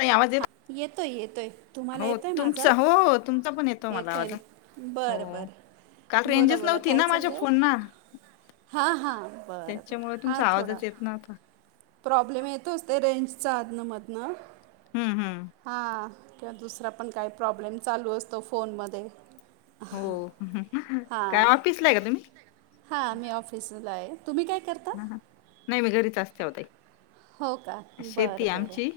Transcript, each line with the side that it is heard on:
left: ताई आवाज येत
right: हा. येतोय येतोय. तुम्हाला
left: हो
right: येतोय माझा?
left: तुमचा हो तुमचा पण येतो मला
right: येतोय
left: आवाज
right: ना? बरं,
left: हो. काल
right: बरं बोला,
left: रेंजच
right: बोला
left: नव्हती
right: काय
left: ना माझ्या
right: चाललंय?
left: फोनना
right: हा हा बर
left: त्याच्यामुळे
right: हा
left: तुमचा
right: थोडा.
left: आवाजच येत नव्हता.
right: प्रॉब्लेम येतोच ते रेंजचा आधण, मधन.
left: हम्म, हम्म.
right: हा किंवा दुसरा पण काही प्रॉब्लेम चालू असतो फोनमध्ये.
left: हो काय ऑफिसलाय का तुम्ही?
right: हा मी ऑफिसला आहे, तुम्ही काय करता?
left: हा ना नाही मी घरीच असते हो ताई
right: हो का
left: शेती
right: बरं
left: आहे
right: बरं
left: आमची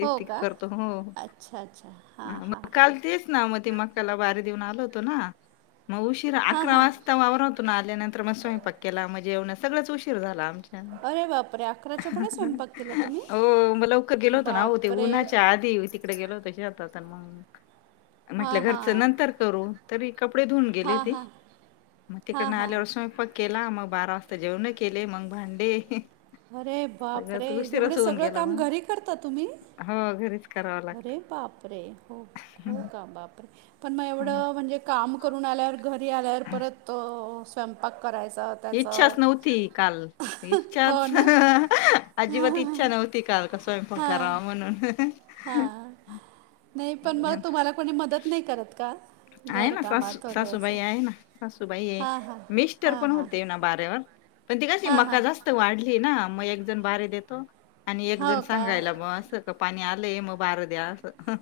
right: हो का
left: करतो हो
right: अच्छा अच्छा
left: हा
right: हां हां
left: मग
right: हां
left: काल तेच मग ते मकाला बारी देऊन आलो होतो ना मग उशीरा
right: हां
left: अकरा
right: हां
left: वाजता ता वावरातून आल्या नंतर मग स्वयंपाक केला मग जेवण सगळच उशीर झाला आम
right: अरे बापरे अकराच्या पुढे स्वयंपाक केला तुम्ही
left: हो म लवकर गेलो होतो ते
right: बापरे
left: उन्हाच्या आधी तिकडे गेलो होतो शेतात मग
right: हां
left: म्हटलं घरचं
right: हां.
left: नंतर करू. तरी कपडे धुऊन गेले
right: हां,
left: ती
right: हां.
left: मग
right: हां,
left: तिकडन
right: हां.
left: आल्यावर स्वयंपाक केला मग बारा वाजता तर जेवण केले मग भांडे
right: अरे बाप रे
left: सगळंच
right: एवढे सगळं काम घरी करता तुम्ही?
left: हा घरीच. करावं लागतं
right: अरे बाप रे, हो हो का बापरे पण मग
left: हं.
right: एवढं म्हणजे काम करून आल्यावर घरी आल्यावर परत स्वयंपाक करायचा. त्याचं
left: इच्छाच नव्हती काल.
right: हो
left: इच्छाच
right: ना?
left: अजिबात इच्छा
right: हां,
left: नव्हती काल तर स्वयंपाक करावा म्हणून.
right: हां नाही पण मग तुम्हाला कोणी मदत नाही करत का?
left: आहे ना सासू,
right: घरकामात वगैरे
left: सासू
right: असं?
left: बाई आहे ना. सासूबाई आहे,
right: हां, हां.
left: मिस्टर
right: हां,
left: पण
right: हां.
left: होते ना बाऱ्यावर पण ती कशी
right: हां, हां.
left: मका जास वाढली ना मग एक जण बारी देतो आणि एक
right: हो
left: जण
right: का?
left: सांगायला बस का पाणी आलंय मग बार दया असं.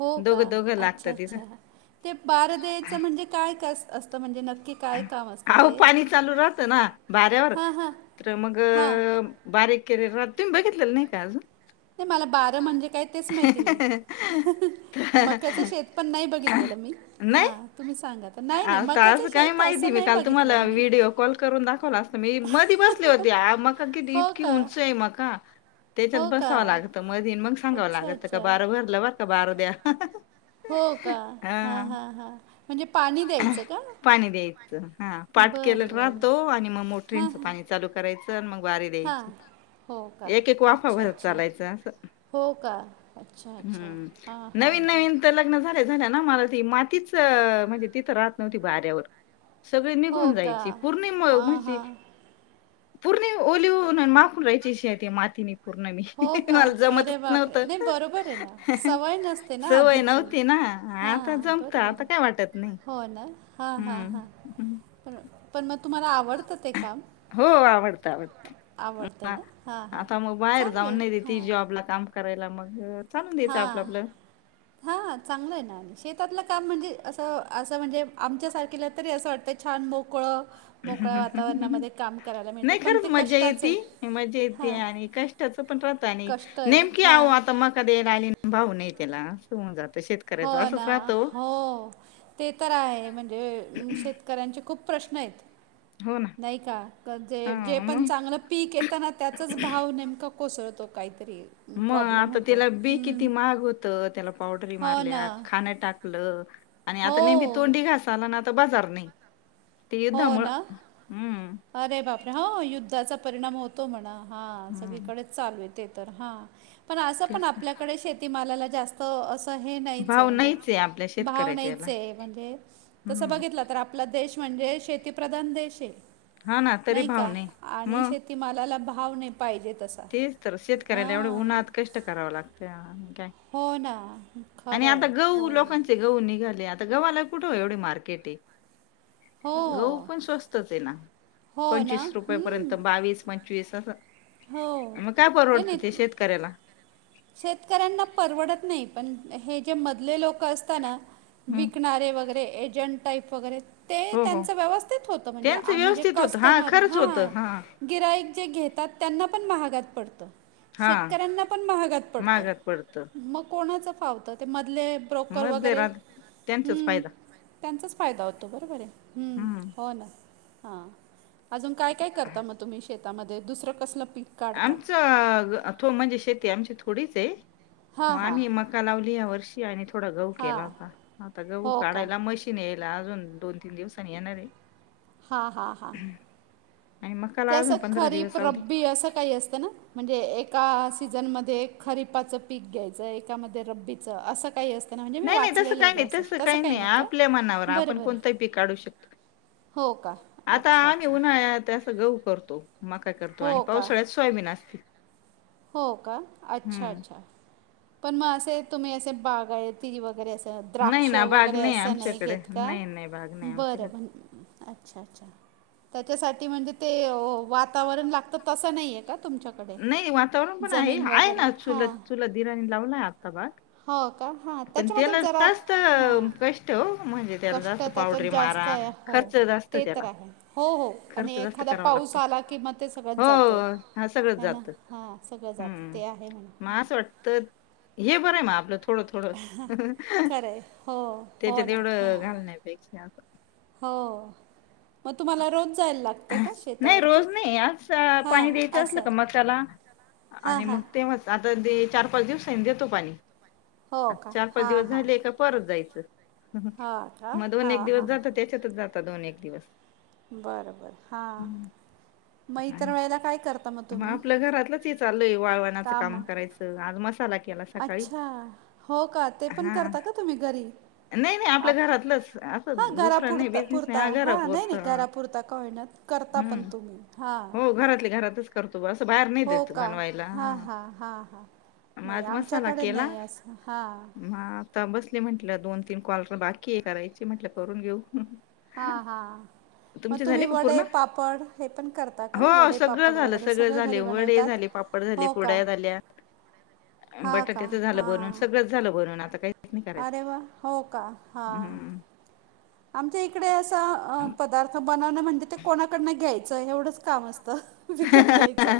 right: हो का,
left: दोघं दोघं लागतं
right: अच्छा,
left: तिथं.
right: अच्छा. ते बारं द्यायचं म्हणजे काय क असतं म्हणजे नक्कीच?
left: आहो पाणी चालू राहतं ना बाऱ्यावर
right: हां, हां.
left: तर मग
right: हां.
left: बारीक केले राहत, तुम्ही बघितलेलं नाही का अजून?
right: नाही मला बारं म्हणजे काय तेच माहिती नाही? मक्याच शेत पण नाही बघितलेलं मी हा
left: नाही?
right: तुम्ही सांगा. नाही, नाही
left: आता
right: मक्याचं
left: असं काही
right: शेत
left: माहिती?
right: असं
left: मी
right: नाही
left: काल
right: बघितलंय
left: तुम्हाला
right: मी.
left: व्हिडिओ कॉल करून दाखवला असता मी मधी बसले होती मग कारण की
right: हो
left: इतकी
right: का?
left: उंच आहे मका त्याच्यात
right: हो का?
left: बसावं लागत मधी मग सांगावं
right: अच्छा,
left: लागत का
right: अच्छा.
left: बारं भरलं बर का बारं द्या.
right: हो का, हा हां हां म्हणजे पाणी द्यायचं का?
left: पाणी द्यायचं हां पाठ केलं
right: बरं, बरं.
left: राहतो आणि मग
right: हां,
left: मोटरींचं
right: हां.
left: पाणी चालू करायचं आणि मग बारी
right: हां.
left: द्यायची
right: हो का?
left: एक, एक वाफा
right: अच्छा,
left: भरत
right: अच्छा.
left: चालायच असं.
right: हो का, अच्छा अच्छा,
left: हम्म.
right: हां हां
left: नवीन
right: हां.
left: नवीन तर लग्न झाल्या, झाल्या ना मला ती मातीच म्हणजे तिथं राहत नव्हती बाऱ्यावर. सगळी
right: हो
left: निघून
right: का?
left: जायची पूर्ण
right: हां,
left: म्हणजी
right: हां.
left: पूर्ण ओली होऊन आणि माकून रहायची शेती मातीनी पूर्ण मी
right: हो का?
left: मला जमतच
right: अरे बापरे!
left: नव्हत
right: नाही बरोबर आहे ना. सवय नसते ना
left: सवय
right: आधीची.
left: नव्हती ना. हा आता
right: हां,
left: जमत
right: बरोबर
left: आता
right: आहे.
left: काय वाटत नाही.
right: हो ना? हां हां
left: हम्म.
right: हां पण, पण मग तुम्हाला आवड
left: हो आवडतं, आवडतं
right: ना? हां, हां.
left: आता मग बाहेर
right: चांगलं
left: जाऊन नाही
right: आहे.
left: देती
right: हां.
left: जॉब ला काम करायला मग चालून द्यायचं आपलं
right: हां
left: आपलं
right: हा चांगलं आहे ना आणि शेतातलं काम म्हणजे असं असं म्हणजे आमच्या सारखीला तरी असं वाटतं छान मोकळं मोकळ्या वातावरणामध्ये काम करायला मिळतं.
left: नाही
right: पण
left: खरंच
right: ते
left: मज्जा
right: कष्टाचं
left: येती,
right: आहे.
left: मज्जा येती
right: हां,
left: आणि क ष्टाचं पण थोडं प्लॅन आहे..
right: कष्ट
left: नेमकी आहो
right: हां.
left: आता मका द्यायला आली आणि भाव नाही त्याला सून जाते शेत
right: हो ना हो ते तर आहे म्हणजे शेत कऱ्यांचे खूप प्रश्न आहेत.
left: हो ना
right: नाही का?
left: हा
right: जे जे पण
left: मग
right: चांगलं पीक येतं ना त्याचच भाव नेमकं कोसळतो काहीतरी.
left: मग
right: प्रॉब्लेम
left: आता
right: होतो.
left: तिला बी
right: हं.
left: किती महाग हो त त्याला पावडरी
right: हो ना.
left: मारल्या, खाणं टाकल आणि आता
right: हो.
left: नेमकी तोंडी घास आला ना आता बाजार नाही ते
right: हो
left: युद्धामुळं.
right: ना.
left: हम्म
right: अरे बापरे! हो युद्धाचा परिणाम होतो म्हणा हा
left: हम्म
right: सगळीकडेच चालू आहे. ते तर हा पण असं
left: तेच
right: पण
left: ना
right: आपल्याकडे शेती मालाला जास्त असं हे नाहीचय
left: भाव
right: म्हणजे
left: नाहीच आहे आपल्या
right: भाव
left: शेतकऱ्याच्या याला
right: नाहीचय म्हणजे तसं
left: हम्म
right: बघितलं तर आपला देश म्हणजे शेती प्रधान देश आहे.
left: हा ना तरी
right: नाही
left: भाव
right: का? आणि शेत
left: मग
right: शेती मलाला भाव नाही पाहिजेत
left: तेच तर शेतकऱ्याला एवढं उन्हात कष्ट करावं लागतं काय
right: हो ना खरं
left: आणि आता
right: आहे.
left: गहू
right: हो.
left: लोकांचे गहू निघाले आता गव्हाला कुठे एवढे मार्केट आहे. गहू
right: हो.
left: पण स्वस्तच आहे ना
right: हो ना.
left: पंचवीस रुपय पर्यंत
right: हं.
left: बावीस पंचवीस असा
right: हो.
left: मग काय
right: नाही,
left: परवडतं
right: नाही.
left: त्या शेतकऱ्यांला
right: शेतकऱ्यांना परवडत नाही पण हे जे मधले लोक असता ना
left: हम्म
right: विकणारे वगैरे एजंट टाईप वगैरे ते
left: हो हो
right: त्यांच व्यवस्थित होत म्हणजे
left: त्यांचं
right: आम्ही जे
left: व्यवस्थित होतं हा
right: कस्टमर
left: खरंच होतं
right: हा गिराईक जे घेतात त्यांना पण महागात पडतं शेतकऱ्यांना पण महागात पडतं
left: महागात पडतं
right: मग कोणाचं फावतं ते मधले ब्रोकर
left: मधले
right: वगैरे
left: राहत त्यांचाच
right: हम्म
left: फायदा
right: त्यांचाच फायदा होतो बरोबर आहे हम्म हो ना. हां अजून काय काय करता मग तुम्ही शेतामध्ये दुसरं कसलं पीक? काढता
left: आमच तो म्हणजे शेती आमची थोडीच आहे
right: हां
left: मग
right: हां
left: आम्ही मग मका लावली या वर्षी आणि थोडा गहू केला
right: हां
left: होता आता गहू
right: हो का
left: काढायला मशी- न यायला अजून दोन तीन दिवसांनी येणारे
right: हा हा हा
left: आणि
right: ते
left: मकाला
right: असं
left: अजून पंधरा
right: खरीप
left: दिवस अवधी
right: रब्बी असं काही असतं ना. म्हणजे एका सीझनमध्ये खरीपाचं पीक घ्यायचं एकामध्ये रब्बीचं असं काही असतं. ना म्हणजे मी
left: नाही नाही तसं
right: वाचलेलं आहे
left: काही
right: बा
left: नाही
right: असं
left: तसं काही नाही
right: का
left: आपल्या मनावर
right: बरं
left: आपण
right: बरं
left: कोणतंही पीक काढू शकतो.
right: हो का
left: आता
right: अच्छा
left: आम्ही
right: अच्छा
left: उन्हाळ्यात कस फक्त गहु करतो मका करतो आणि
right: हो का
left: पावसाळ्यात सोयाबीन असती.
right: हो का अच्छा अच्छा पण मग असे तुम्ही असे बागायती आहे त वगैरे असं तर
left: नाही
right: द्राक्ष
left: ना बाग
right: वगैरे असं नाही
left: आमच्याकडे
right: घेत का
left: नाही नाही बाग नाही
right: बरं
left: आमच्याकडे
right: बरं अच्छा अच्छा त्याच्यासाठी म्हणजे ते वातावरण लागतं. तसं नाही आहे का तुमच्याकडे
left: नाही वातावरण पण आहे,
right: जमीन
left: आहे
right: वगैरे
left: ना चुलात,
right: हां
left: चुलत दिराणी लावला आता भात.
right: हो का हा त्याच्यामध्ये जरा हा
left: कष्ट हो म्हणजे त्याला
right: कष्ट
left: जास्त
right: त्याच्यात
left: पावडरी मारा
right: जास्त आहे. हो
left: खर्च जास्त
right: ते तर
left: त्याला
right: आहे हो हो. आणि
left: खर्च जास्त
right: एखादा
left: करावा
right: पाऊस
left: लागतो
right: आला कि म ते सगळंत
left: हो
right: जात
left: हा सगळंच
right: ह ना
left: जात
right: हो. सगळं जात
left: हम्म
right: ते आहे म्हणा.
left: मग असं वाटत हे बरं आहे म आपलं. थोडं, थोडं
right: खरं आहे हो हो
left: त्याच्यात
right: ना
left: तेवढं
right: हां.
left: घालण्यापेक्षा अस.
right: हो. मग तुम्हाला रोज जायला लागतं का
left: नाही
right: शेतावरती?
left: रोज नाही आज अं,
right: हां
left: पाणी द्यायचं असलं
right: असं.
left: का मग त्याला
right: हां
left: आणि मग
right: हां
left: तेव्हाच आता ते चार, पाच दिवस आहे देतो पाणी.
right: हो का
left: चार, पाच
right: हां
left: दिवस
right: हां
left: झाले का परत जायचं
right: हां का
left: म दोन,
right: हां
left: एक दिवस
right: हां
left: जातात त्या- त्याच्यातच जात दोन, एक दिवस.
right: बर बर हा
left: आणि
right: मग इतर वेळेला काय करता मग?
left: मग
right: तुम्ही
left: आपल्या घरातलंच हे चालुय वाळवणाचं काम
right: कामं
left: करायचं आज मसाला केला सकाळी
right: अच्छा हो का ते पण
left: हा
right: करता का तुम्ही घरी?
left: नाही नाही आपल्या घरातलंच
right: हा
left: असं दुसरा नाही बिझनेस नाही
right: घरापुरता हा नाही,
left: घरापुरत
right: नाही घरापुरता का होईना. करता पण
left: हम्म
right: तुम्ही हा.
left: त असं बाहेर नाही देत बनवायला ह.
right: हां हां हां
left: म
right: नाही
left: आज मसाला
right: आमच्याकडे
left: केला
right: नाही असं हां
left: म आता बसले म्हटलं दोन, तीन कॉल बाकी करायची म्हंटलं करून घेऊ.
right: हा हा
left: तुमचे
right: तुम्ही
left: झाले का
right: वडे,
left: पूर्ण
right: पापड हे पण करता का
left: हो,
right: वडे,
left: सगळं
right: पापड
left: झालं,
right: वगैरे अ?
left: सगळं झाले पापड झाले, कुडाळ्या झाल्या,
right: हा का
left: बटाट्याचे झालं बनवून
right: हां
left: सगळं सगळं झालं भरून आता काय?
right: अरे वा हो का हा.
left: हं.
right: आमच्या इकडे असं पदार्थ बनवणं म्हणजे ते कोणाकडन घ्यायचं एवढंच काम असतं. विकत घ्यायचं.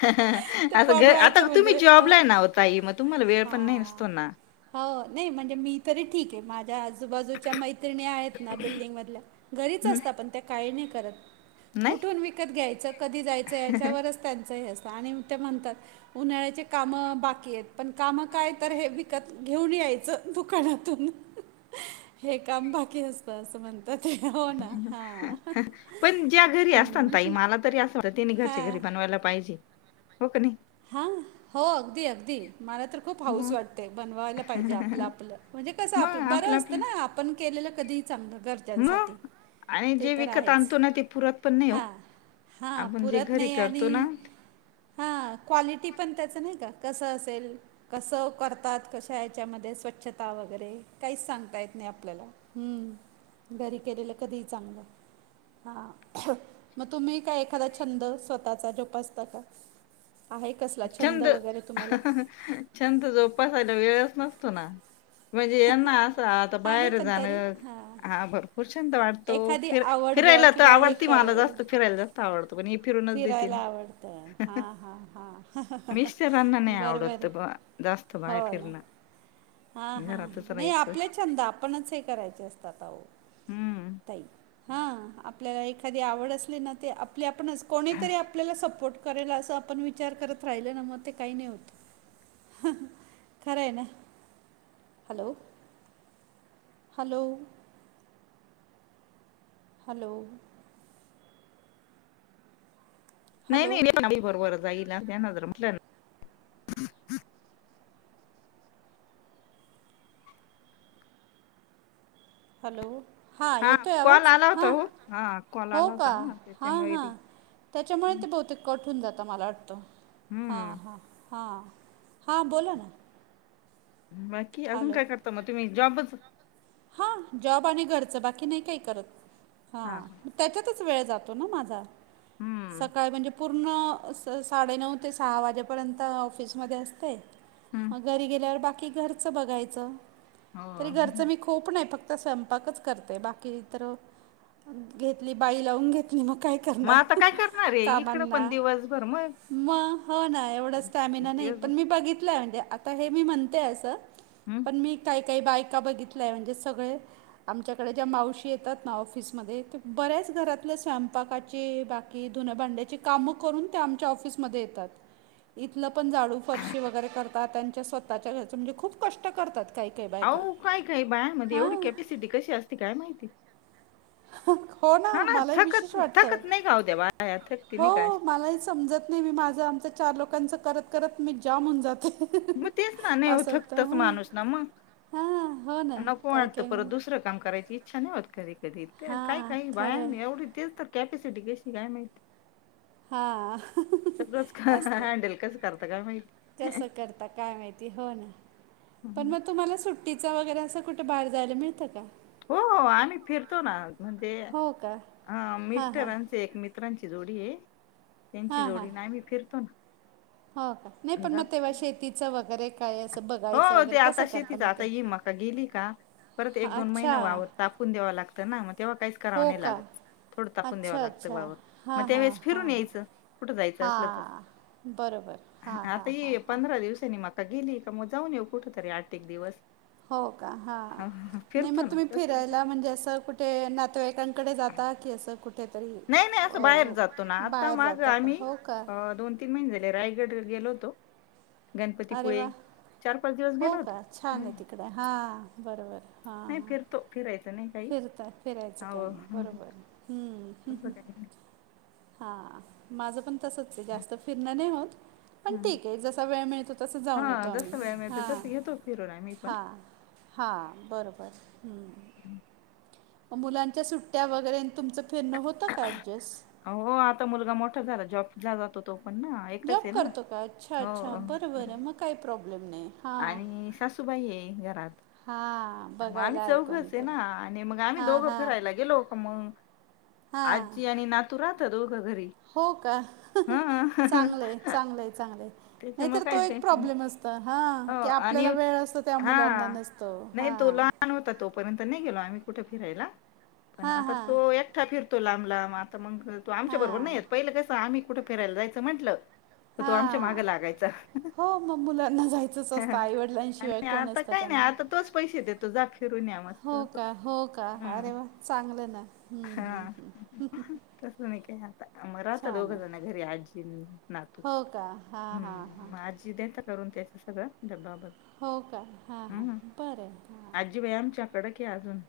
left: अ ह ह
right: ते
left: असं आता
right: बनवायचं
left: तुम्ही
right: म्हणजे
left: जॉबला आहे
right: अ
left: ना वो ताई मग तुम्हाला वेळ पण नाही
right: हा.
left: नसतो ना?
right: हो नाही म्हणजे मी तरी ठीक आहे माझ्या आजूबाजूच्या मै त्रिणी आहेत ना बिल्डिंग मधल्या घरीच
left: हं,
right: असतात पण त्या काही नाही करत.
left: नाही.
right: कुठून विकत घ्यायचं कधी जायचं याच्यावरच त्यांचं हे असतं आणि ते म्हणतात उन्हाळ्याचे काम बाकी आहेत पण काम काय तर हे विकत घेऊन यायचं दुकानातून.
left: [inaudible]
right: हे काम बाकी असत बसं म्हणत ते हो ना हा हम्म.
left: थोडं तेनी घरच्या घरी
right: हा.
left: बनवायला पाहिजे, हो क नाई?
right: हा हो अगदी, अगदी मला तर खूप हाऊस
left: मग
right: वाटतेय बनवायला पाहिजे आपलं, आपलं. म्हणजे कसं
left: मग
right: आपलं बरं असतं
left: आपलं
right: ना आपण केलेलं कधी चांगलं घर
left: मग
right: घरच्यांसाठी
left: आणि
right: ते
left: जे
right: तर
left: विकत
right: आहेच
left: आणतो ना, ते पुरत पण नाही हो.
right: हा. हा
left: आपण जे
right: पुरत
left: घरी
right: नाही आणि
left: करतो ना
right: हां क्वालिटी पण त्याचं नाही का कसं असेल कसं करतात कशा याच्यामध्ये स्वच्छता वगैरे काहीच सांगता येत नाही आपल्याला. हम्म, घरी केलेलं कधीही चांगलं. हा, मग तुम्ही काय एखादा छंद स्वतःचा जोपासता का? आहे कसला छंद वगैरे तुम्हाला?
left: छंद जोपासयला वेळच नसतो ना. म्हणजे यांना असा आता
right: हा नाही
left: बाहेर
right: पण
left: जाण
right: तरी
left: हा बर खूप छंद वाटतो
right: एखादी
left: फिर
right: आवड ब
left: फिरायला तर
right: किंवा हे
left: आवडती मला
right: करेल
left: जास्त फिरायला जास्त आवडत पण फिरूनच देते.
right: हां हां हां.
left: मिस्टरांना नाही
right: बर बर
left: आवडत बा जास्त बाहेर
right: होय.
left: फिरणं.
right: हां हां
left: घरातच
right: नाही
left: राहायचं
right: आपले छंद आपणच हे करायचे असतात आहो.
left: हम्म.
right: ताई हां आपल्याला एखादी आवड असली ना ते आपली आपणच कोणीतरी आपल्याला सपोर्ट करेल अस आपण विचार करत राहिल ना मग ते काही नाही होत. खरय ना हॅलो हॅलो हॅलो
left: नाही
right: हॅलो
left: नाही हे पण अगदी बरोबर जाईल आमच्या ह्यांना जर म्हंटल ना
right: हॅलो हा येतोय
left: कॉल
right: आवाज?
left: आला होता
right: हा
left: हो हा कॉल
right: हो
left: आला
right: का
left: होता ना
right: हां
left: त्याच्यामुळे ते
right: हां त्याच्यामुळे ते बहुतेक कट होऊन जात मला वाटत हां
left: हम्म.
right: हां हां हां बोला ना.
left: बाकी अजून
right: हॅलो
left: काय करता मग तुम्ही जॉबच?
right: हां जॉब आणि घरच बाकी नाही काही करत
left: हा हा.
right: हां. त्याच्यातच वेळ जातो ना माझा
left: हम्म
right: सकाळी म्हणजे पूर्ण साडेनऊ ते सहा वाजेपर्यंत ऑफिसमध्ये असते.
left: हम्म
right: मग घरी गेल्यावर बाकी घरच बघायच तरी
left: हो.
right: घरच मी खु खूप नाही फक्त स्वयंपाकच करते बाकीतर घेतली बाई लावून घेतली मग काय.
left: मग आता
right: करणार
left: काय करणार ये इकड पण
right: कामांना
left: दिवसभर मग
right: मग हो ना एवढा स्टॅमिना नाही
left: दिवसभर
right: पण मी बघितलय म्हणजे आता मी हे म्हणते अस.
left: हम्म
right: मी काही काही बायका बघितल्याय म्हणजे सगळे आमच्याकडे ज्या मावशी येतात ना ऑफिसमध्ये ते बऱ्याच घरातल्या स्वयंपाकाचे बाकी की धुण्या भांड्याची काम करून त्या आमच्या ऑफिसमध्ये येतात. इथल पण झाडू फरशी वगैरे करतात त्यांच्या स्वतःच्या घरच म्हणजे खूप कष्ट करतात काही. काही बायका.
left: अहो काही काही बायांमध्ये एवढी
right: हां
left: कॅपॅसिटी कशी असते काय माहिती? हो ना
right: मलाही विशेष
left: थकत
right: वाटतं.
left: थकत नाही का ओ त्या बाया थकती नाही का
right: हो
left: अशा.
right: मलाही समजत नाही मी माझ आमच चार लोकांच करत करत मी जाम होऊन जाते.
left: मग तेच ना नाही हो
right: असं वाटतं
left: थकतस
right: हां
left: माणूस ना
right: हां हो
left: मंग
right: ना
left: नको
right: काही
left: वाटत
right: काही
left: परत
right: म्हण
left: दुसर दुसर काम करायची इच्छा नाही होत कधी कधी काही
right: हां
left: काही
right: खरं आहे
left: बायांनी एवढी ते तर कॅपॅसिटी कशी काय माहिती?
right: हा
left: सगळंच
right: असते
left: हँडल कसं करतं काय माहिती
right: कस करता काय माहित. पण
left: हं.
right: मग तुम्हाला सुट्टीच वगैरे अस कुठ बाहेर जायला मिळत का?
left: हो हो आम्ही फिरतो ना म्हणजे
right: हो का हां हां
left: मिस्टरा एक मित्रांची जोडी आहे त्यांची
right: हां
left: जोडी
right: हां
left: आणि आम्ही फिरतो ना.
right: हो का नाही पण
left: जातो
right: मग तेव्हा शेतीच वगैरे काय अस ब
left: हो ते आता शेतीच आता ही मका गेली का परत एक दोन महिना
right: अच्छा
left: वावर तापून द्यावा लागत ना मग तेव्हा काहीच कराव
right: हो
left: नाही
right: का
left: लागत. थोड तापून द्याव
right: अच्छा
left: लागत
right: अच्छा
left: वावर
right: हां
left: मग
right: हां
left: त्यावेेळेस
right: हां
left: फिरून
right: हां
left: यायच कुठ जायच असल तर.
right: हां बरोबर हां हां हां
left: आता
right: हां
left: पंधरा दिवसनी गेली का मग जाऊन येऊ कुठ तरी आठ एक दिवस
right: हो का हा नाही मग
left: फिरतो ना
right: तुम्ही
left: तसं नाही काही.
right: फिरायला म्हणजे असं कुठ ते नातेवाईकांकडे जाता की असं कुठं
left: नाही नाही असं बाहेर जातो ना आता
right: बाहेर जाता का
left: आम्ही
right: हो का
left: दोन तन तीन महिने झाले रायगड गेलो होतो
right: अरे
left: गणपतीपुळे
right: वा
left: चार पाच दिवस गेलो होतो हम्म
right: इकडे हां बरोबर हां हां
left: फिरतो, फिरायचं नाही का
right: फिरता फिरायचं काही नाही बरोबर हम्म
left: कोण बोलताय एक मिनिट
right: हा माझं पण तसच जास्त फिरणं नाही होत पण
left: हं.
right: ठीक आहे जसा वेळ मिळतो तसा जाऊन येतो आम्ही हा
left: मी पण
right: हां बरोबर मुलांच्या सुट्ट्या वगैरे तुमचं फिरणं होतं का ऍडजस्ट
left: हो आता मुलगा मोठा झाला जॉबला जातो तो पण एकच
right: जॉब
left: आहे ना
right: करतो का अच्छा
left: हो
right: अच्छा बरं बरं मग का प्रॉब्लेम नाही हां
left: आणि सासूबाई आहे घरात
right: हां
left: आम्ही
right: बघायला
left: चौघंच आहे ना
right: कोणीतरी
left: आणि मग आम्ही
right: हां
left: दोघं
right: हां
left: फिरायला गेलो हो मग
right: हां
left: आजी आणि नातू राहतात दोघे घरी
right: हो का
left: हा
right: चांगलंय चांगलंय चांगलंय नाही
left: त्याच्यामुळे
right: तर तो
left: काही
right: एक
left: टेन्शन नाही
right: प्रॉब्लेम हा
left: हो आणि
right: आपल्याला वेळ असतो त्या
left: हा
right: मुलांना नसतो
left: नाही
right: हा
left: तो लहान होता तो पर्यंत नाही गेलो आम्ही कुठे फिरायला पण
right: हां,
left: आता
right: हां.
left: तो एकटा फिरतो लांब लांब मग तू आमच्या बरोबर नाही
right: हां.
left: येत पहिलं कस आम्ही कुठे फिरायला जायचं म्हटलं तो आमच्या
right: हां.
left: मागे लागायचा
right: हो, मग मुलाना जाय असंच अस्त आईवडलांशिवाय
left: आणि
right: कोण
left: आता
right: असत
left: काय नाही
right: त्यांना.
left: आता तोच पैसे देतो जा फिरून या मस्त
right: हो
left: असं.
right: का हो का. का
left: हम्म
right: अरे वा चांगलं ना. हं, हं,
left: हा
right: हं.
left: तस नाही काय आता म राहता आता
right: छान
left: दोघं
right: आहे.
left: जण घरी आजी.
right: हो का हा हा हा.
left: देेत करून त्यांचं सगळं डबा बदल
right: हो का हां हां बरं हा‌
left: [unintelligible] आहे की अजून.